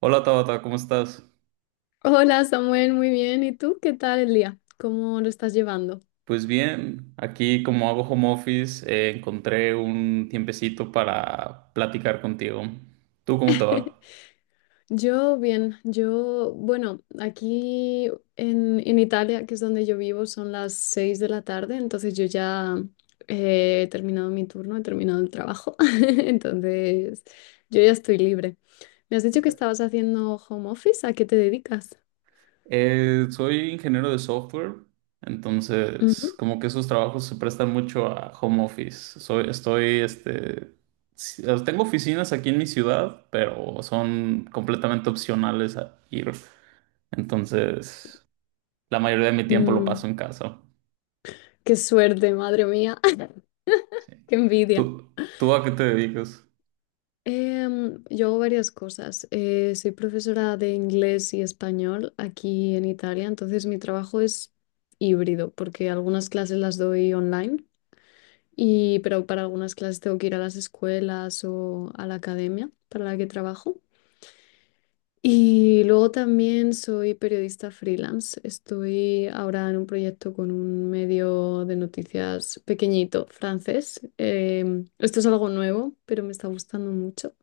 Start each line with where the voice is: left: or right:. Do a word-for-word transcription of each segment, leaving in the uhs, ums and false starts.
right: Hola Tabata, ¿cómo estás?
left: Hola Samuel, muy bien. ¿Y tú qué tal el día? ¿Cómo lo estás llevando?
right: Pues bien, aquí como hago home office, eh, encontré un tiempecito para platicar contigo. ¿Tú cómo te va?
left: Yo bien, yo, bueno, aquí en, en Italia, que es donde yo vivo, son las seis de la tarde, entonces yo ya eh, he terminado mi turno, he terminado el trabajo, entonces yo ya estoy libre. Me has dicho que estabas haciendo home office, ¿a qué te dedicas?
right: Eh, soy ingeniero de software, entonces
left: Ujú.
right: como que esos trabajos se prestan mucho a home office. Soy, estoy, este, si- tengo oficinas aquí en mi ciudad, pero son completamente opcionales a ir. Entonces, la mayoría de mi tiempo lo
left: Mm,
right: paso en casa.
left: Qué suerte, madre mía,
right: Sí.
left: qué envidia.
right: ¿Tú, tú a qué te dedicas?
left: Em, yo hago varias cosas. Eh, soy profesora de inglés y español aquí en Italia, entonces mi trabajo es híbrido porque algunas clases las doy online, y, pero para algunas clases tengo que ir a las escuelas o a la academia para la que trabajo. Y luego también soy periodista freelance. Estoy ahora en un proyecto con un medio de noticias pequeñito francés. Em, esto es algo nuevo, pero me está gustando mucho.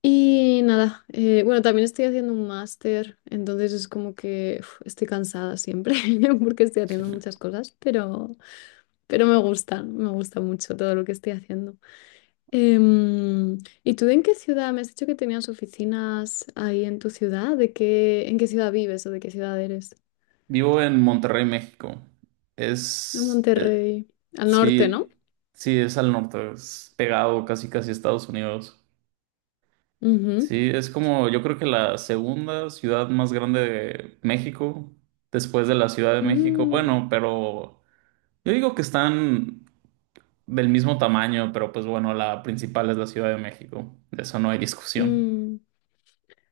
left: Y nada, eh, bueno, también estoy haciendo un máster, entonces es como que uf, estoy cansada siempre porque estoy
right: Sí.
left: haciendo muchas cosas, pero, pero me gustan, me gusta mucho todo lo que estoy haciendo. Em, ¿Y tú en qué ciudad? Me has dicho que tenías oficinas ahí en tu ciudad, ¿de qué, en qué ciudad vives o de qué ciudad eres?
right: Vivo en Monterrey, México.
left: En
right: Es, eh,
left: Monterrey, al norte, ¿no?
right: sí, sí, es al norte, es pegado casi casi a Estados Unidos.
left: Ujú.
right: Sí, es como yo creo que la segunda ciudad más grande de México, después de la Ciudad de México.
left: Mm,
right: Bueno, pero yo digo que están del mismo tamaño, pero pues bueno, la principal es la Ciudad de México. De eso no hay discusión.
left: mm.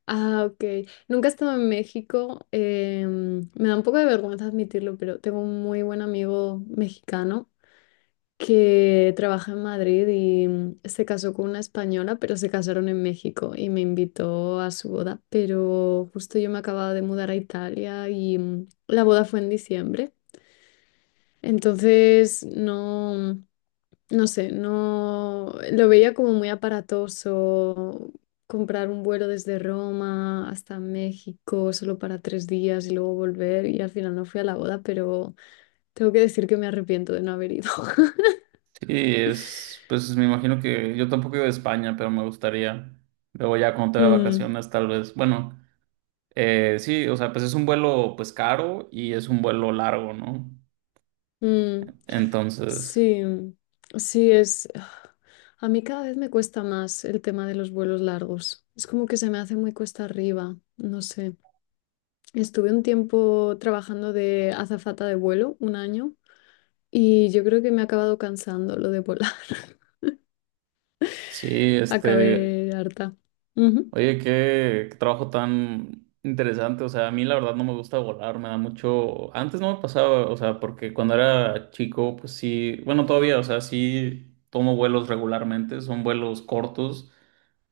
left: Ah, ok. Nunca he estado en México. Em, me da un poco de vergüenza admitirlo, pero tengo un muy buen amigo mexicano que trabaja en Madrid y mm, se casó con una española, pero se casaron en México y me invitó a su boda. Pero justo yo me acababa de mudar a Italia y mm, la boda fue en diciembre. Entonces, no. Mm, no sé, no lo veía como muy aparatoso comprar un vuelo desde Roma hasta México solo para tres días y luego volver y al final no fui a la boda, pero tengo que decir que me arrepiento de no haber ido.
right: Sí, es, pues me imagino que yo tampoco iba a España, pero me gustaría. Luego ya cuando tenga
left: Mm,
right: vacaciones, tal vez. Bueno, eh, sí, o sea, pues es un vuelo pues caro y es un vuelo largo, ¿no?
left: mm.
right: Entonces,
left: Sí, sí, es. A mí cada vez me cuesta más el tema de los vuelos largos. Es como que se me hace muy cuesta arriba, no sé. Estuve un tiempo trabajando de azafata de vuelo, un año, y yo creo que me ha acabado cansando lo de volar.
right: sí, este,
left: Acabé harta. Ujú.
right: oye, qué, qué trabajo tan interesante. O sea, a mí la verdad no me gusta volar, me da mucho. Antes no me pasaba, o sea, porque cuando era chico, pues sí, bueno, todavía, o sea, sí tomo vuelos regularmente, son vuelos cortos.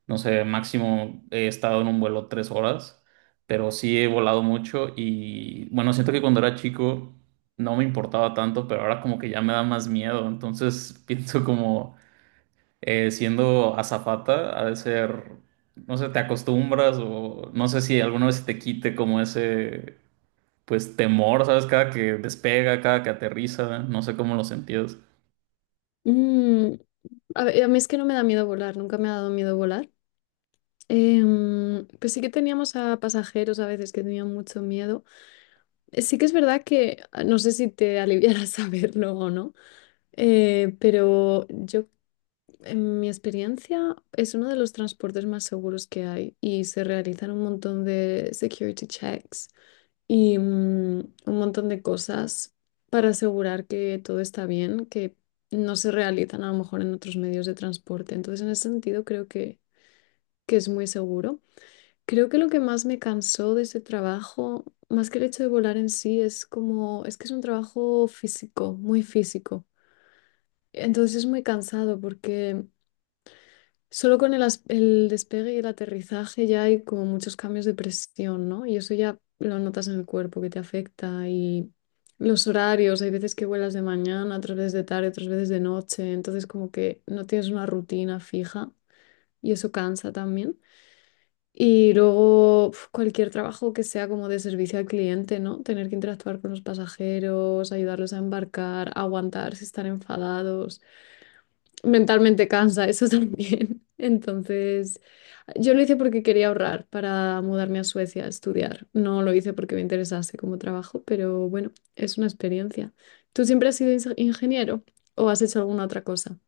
right: No sé, máximo he estado en un vuelo tres horas, pero sí he volado mucho y bueno, siento que cuando era chico no me importaba tanto, pero ahora como que ya me da más miedo. Entonces pienso como eh, siendo azafata ha de ser, no sé, te acostumbras o no sé si alguna vez te quite como ese, pues temor, ¿sabes? Cada que despega, cada que aterriza, no sé cómo lo sentías.
left: Mm, a ver, a mí es que no me da miedo volar, nunca me ha dado miedo volar. Em, pues sí que teníamos a pasajeros a veces que tenían mucho miedo. Eh, Sí que es verdad que ah, no sé si te aliviará saberlo o no, eh, pero yo, en mi experiencia, es uno de los transportes más seguros que hay y se realizan un montón de security checks. Y mm, un montón de cosas para asegurar que todo está bien, que no se realizan a lo mejor en otros medios de transporte. Entonces, en ese sentido, creo que, que es muy seguro. Creo que lo que más me cansó de ese trabajo, más que el hecho de volar en sí, es como, es que es un trabajo físico, muy físico. Entonces es muy cansado porque solo con el, as- el despegue y el aterrizaje ya hay como muchos cambios de presión, ¿no? Y eso ya lo notas en el cuerpo que te afecta y los horarios, hay veces que vuelas de mañana, otras veces de tarde, otras veces de noche, entonces como que no tienes una rutina fija y eso cansa también. Y luego uf, cualquier trabajo que sea como de servicio al cliente, ¿no? Tener que interactuar con los pasajeros, ayudarlos a embarcar, aguantar si están enfadados mentalmente cansa eso también. Entonces, yo lo hice porque quería ahorrar para mudarme a Suecia a estudiar. No lo hice porque me interesase como trabajo, pero bueno, es una experiencia. ¿Tú siempre has sido inse- ingeniero o has hecho alguna otra cosa?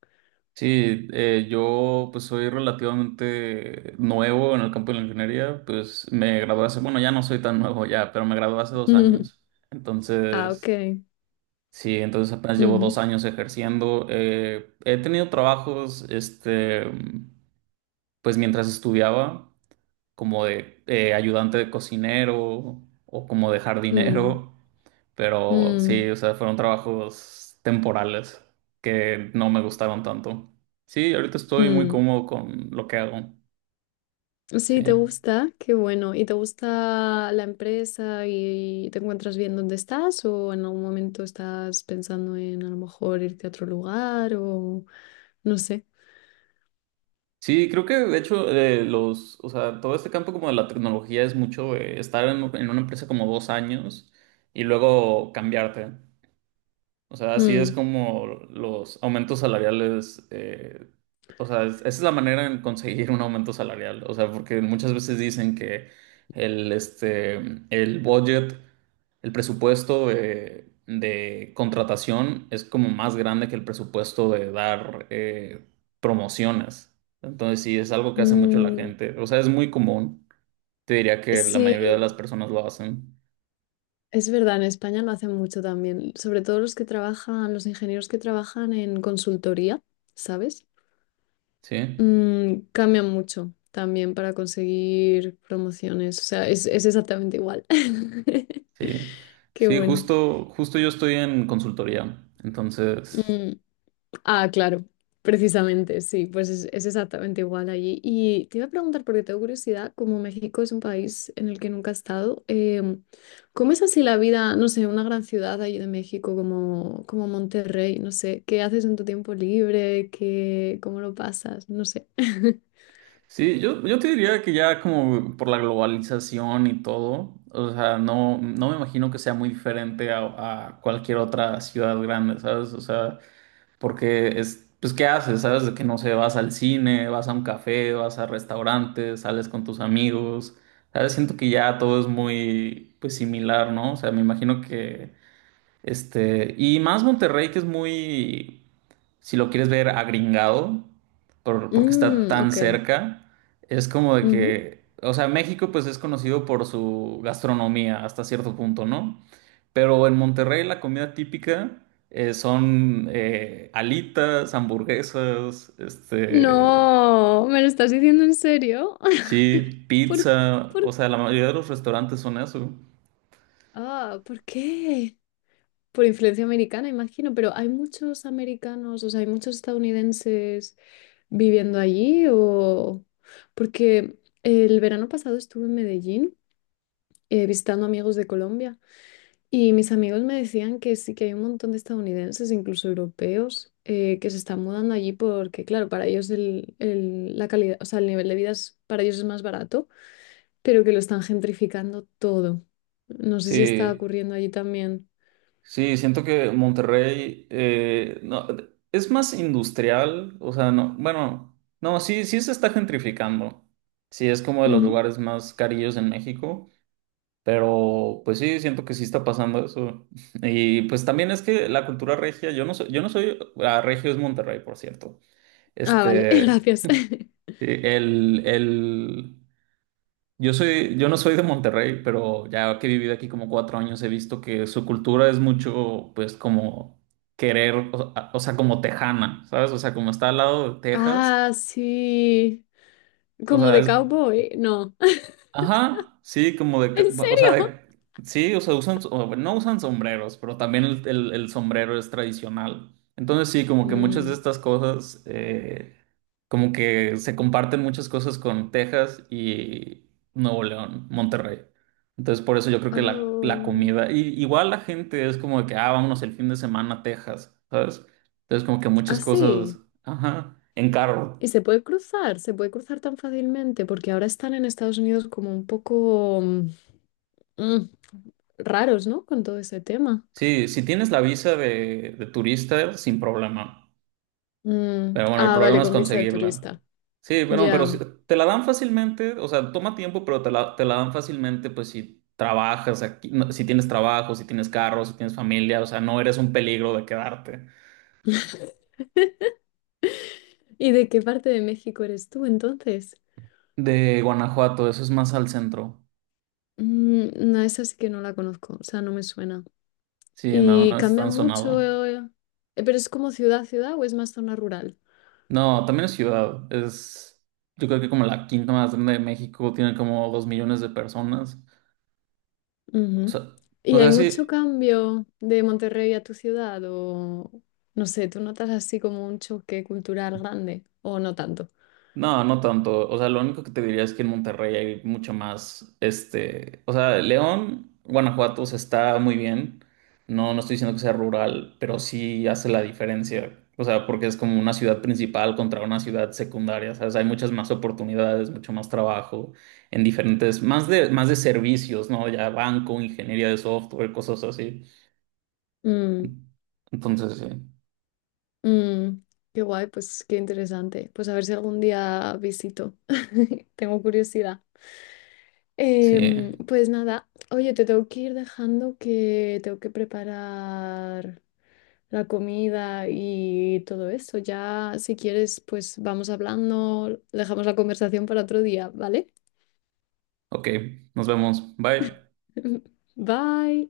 right: Sí, eh, yo pues soy relativamente nuevo en el campo de la ingeniería, pues me gradué hace, bueno, ya no soy tan nuevo ya, pero me gradué hace dos años.
left: Ah, ok.
right: Entonces, sí, entonces apenas llevo dos
left: Ujú.
right: años ejerciendo. Eh, he tenido trabajos, este, pues mientras estudiaba como de eh, ayudante de cocinero o como de
left: Mm,
right: jardinero, pero
left: mm,
right: sí, o sea, fueron trabajos temporales que no me gustaron tanto. Sí, ahorita estoy muy
left: mm.
right: cómodo con lo que hago. Sí.
left: Sí, te gusta, qué bueno. ¿Y te gusta la empresa y te encuentras bien donde estás o en algún momento estás pensando en a lo mejor irte a otro lugar o no sé?
right: Sí, creo que de hecho eh, los, o sea, todo este campo como de la tecnología es mucho eh, estar en, en una empresa como dos años y luego cambiarte. O sea, así es
left: Mm,
right: como los aumentos salariales, eh, o sea, es- esa es la manera en conseguir un aumento salarial. O sea, porque muchas veces dicen que el, este, el budget, el presupuesto de, de contratación es como más grande que el presupuesto de dar eh, promociones. Entonces, sí, es algo que hace mucho la
left: mm,
right: gente. O sea, es muy común. Te diría que la
left: sí.
right: mayoría de las personas lo hacen,
left: Es verdad, en España lo hacen mucho también, sobre todo los que trabajan, los ingenieros que trabajan en consultoría, ¿sabes?
right: ¿sí?
left: Mm, cambian mucho también para conseguir promociones, o sea, es, es exactamente igual.
right: Sí,
left: Qué
right: sí,
left: bueno.
right: justo, justo yo estoy en consultoría. Entonces,
left: Mm, Ah, claro, precisamente, sí, pues es, es exactamente igual allí. Y te iba a preguntar, porque tengo curiosidad, como México es un país en el que nunca he estado, em, ¿cómo es así la vida, no sé, en una gran ciudad allí de México como, como Monterrey? No sé, ¿qué haces en tu tiempo libre? ¿Qué, cómo lo pasas? No sé.
right: sí, yo, yo te diría que ya como por la globalización y todo, o sea, no, no me imagino que sea muy diferente a, a cualquier otra ciudad grande, ¿sabes? O sea, porque es, pues, ¿qué haces? ¿Sabes? De que no sé, vas al cine, vas a un café, vas a restaurantes, sales con tus amigos, ¿sabes? Siento que ya todo es muy, pues, similar, ¿no? O sea, me imagino que, este, y más Monterrey que es muy... si lo quieres ver agringado, por- porque está
left: Mm,
right: tan
left: ok.
right: cerca, es como de
left: Ujú.
right: que, o sea, México pues es conocido por su gastronomía hasta cierto punto, ¿no? Pero en Monterrey la comida típica eh, son eh, alitas, hamburguesas, este,
left: No, ¿me lo estás diciendo en serio?
right: sí,
left: ¿Por,
right: pizza,
left: por,
right: o sea, la mayoría de los restaurantes son eso.
left: ah, ¿Por qué? Por influencia americana, imagino, pero ¿hay muchos americanos, o sea, hay muchos estadounidenses viviendo allí o...? Porque el verano pasado estuve en Medellín eh, visitando amigos de Colombia y mis amigos me decían que sí que hay un montón de estadounidenses, incluso europeos, eh, que se están mudando allí porque, claro, para ellos el, el- la calidad, o sea, el nivel de vida es, para ellos es más barato, pero que lo están gentrificando todo. No sé si está
right: Sí.
left: ocurriendo allí también.
right: Sí, siento que Monterrey eh, no, es más industrial, o sea, no, bueno, no, sí, sí se está gentrificando. Sí, es como de los
left: Ujú.
right: lugares más carillos en México, pero pues sí, siento que sí está pasando eso. Y pues también es que la cultura regia, yo no soy, yo no soy, ah, regio es Monterrey, por cierto.
left: Ah, vale,
right: Este,
left: gracias.
right: sí, el, el, yo soy, yo no soy de Monterrey, pero ya que he vivido aquí como cuatro años, he visto que su cultura es mucho, pues, como querer, o, o sea, como tejana, ¿sabes? O sea, como está al lado de Texas,
left: Ah, sí.
right: o
left: Como
right: sea,
left: de
right: es,
left: cowboy. No.
right: ajá, sí, como de, ca-
left: ¿En
right: o sea,
left: serio?
right: de- sí, o sea, usan, o bueno, no usan sombreros, pero también el, el- el sombrero es tradicional. Entonces sí, como que muchas de
left: Mm.
right: estas cosas, eh, como que se comparten muchas cosas con Texas y Nuevo León, Monterrey. Entonces por eso yo creo que la, la
left: Oh.
right: comida, y, igual la gente es como de que, ah, vámonos el fin de semana a Texas, ¿sabes? Entonces como que muchas
left: Ah, sí.
right: cosas, ajá, en carro.
left: Y se puede cruzar, se puede cruzar tan fácilmente porque ahora están en Estados Unidos como un poco mm, mm, raros, ¿no? Con todo ese tema.
right: Sí, si tienes la visa de, de turista, sin problema.
left: Mm,
right: Pero bueno, el
left: Ah,
right: problema
left: vale,
right: es
left: con visa de
right: conseguirla.
left: turista.
right: Sí, bueno, pero si
left: Ya.
right: te la dan fácilmente, o sea, toma tiempo, pero te la, te la dan fácilmente, pues si trabajas aquí, no, si tienes trabajo, si tienes carro, si tienes familia, o sea, no eres un peligro de quedarte.
left: ¿Y de qué parte de México eres tú entonces?
right: De Guanajuato, eso es más al centro.
left: Mm, no, esa sí que no la conozco, o sea, no me suena.
right: Sí, no,
left: Y
right: no es
left: cambia
right: tan sonado.
left: mucho, eh, eh, pero es como ciudad a ciudad o es más zona rural.
right: No, también es ciudad, es, yo creo que como la quinta más grande de México, tiene como dos millones de personas. O
left: Ujú.
right: sea, o
left: Y hay
right: sea,
left: mucho
right: sí,
left: cambio de Monterrey a tu ciudad o no sé, ¿tú notas así como un choque cultural grande o no tanto?
right: no, no tanto. O sea, lo único que te diría es que en Monterrey hay mucho más, este, o sea, León, Guanajuato, o sea, está muy bien. No, no estoy diciendo que sea rural, pero sí hace la diferencia. O sea, porque es como una ciudad principal contra una ciudad secundaria. ¿Sabes? Hay muchas más oportunidades, mucho más trabajo en diferentes, más de, más de servicios, ¿no? Ya banco, ingeniería de software, cosas así.
left: Mm,
right: Entonces, sí.
left: mm, Qué guay, pues qué interesante. Pues a ver si algún día visito. Tengo curiosidad.
right: Sí.
left: Em, pues nada, oye, te tengo que ir dejando que tengo que preparar la comida y todo eso. Ya, si quieres, pues vamos hablando, dejamos la conversación para otro día, ¿vale?
right: Ok, nos vemos. Bye.
left: Bye.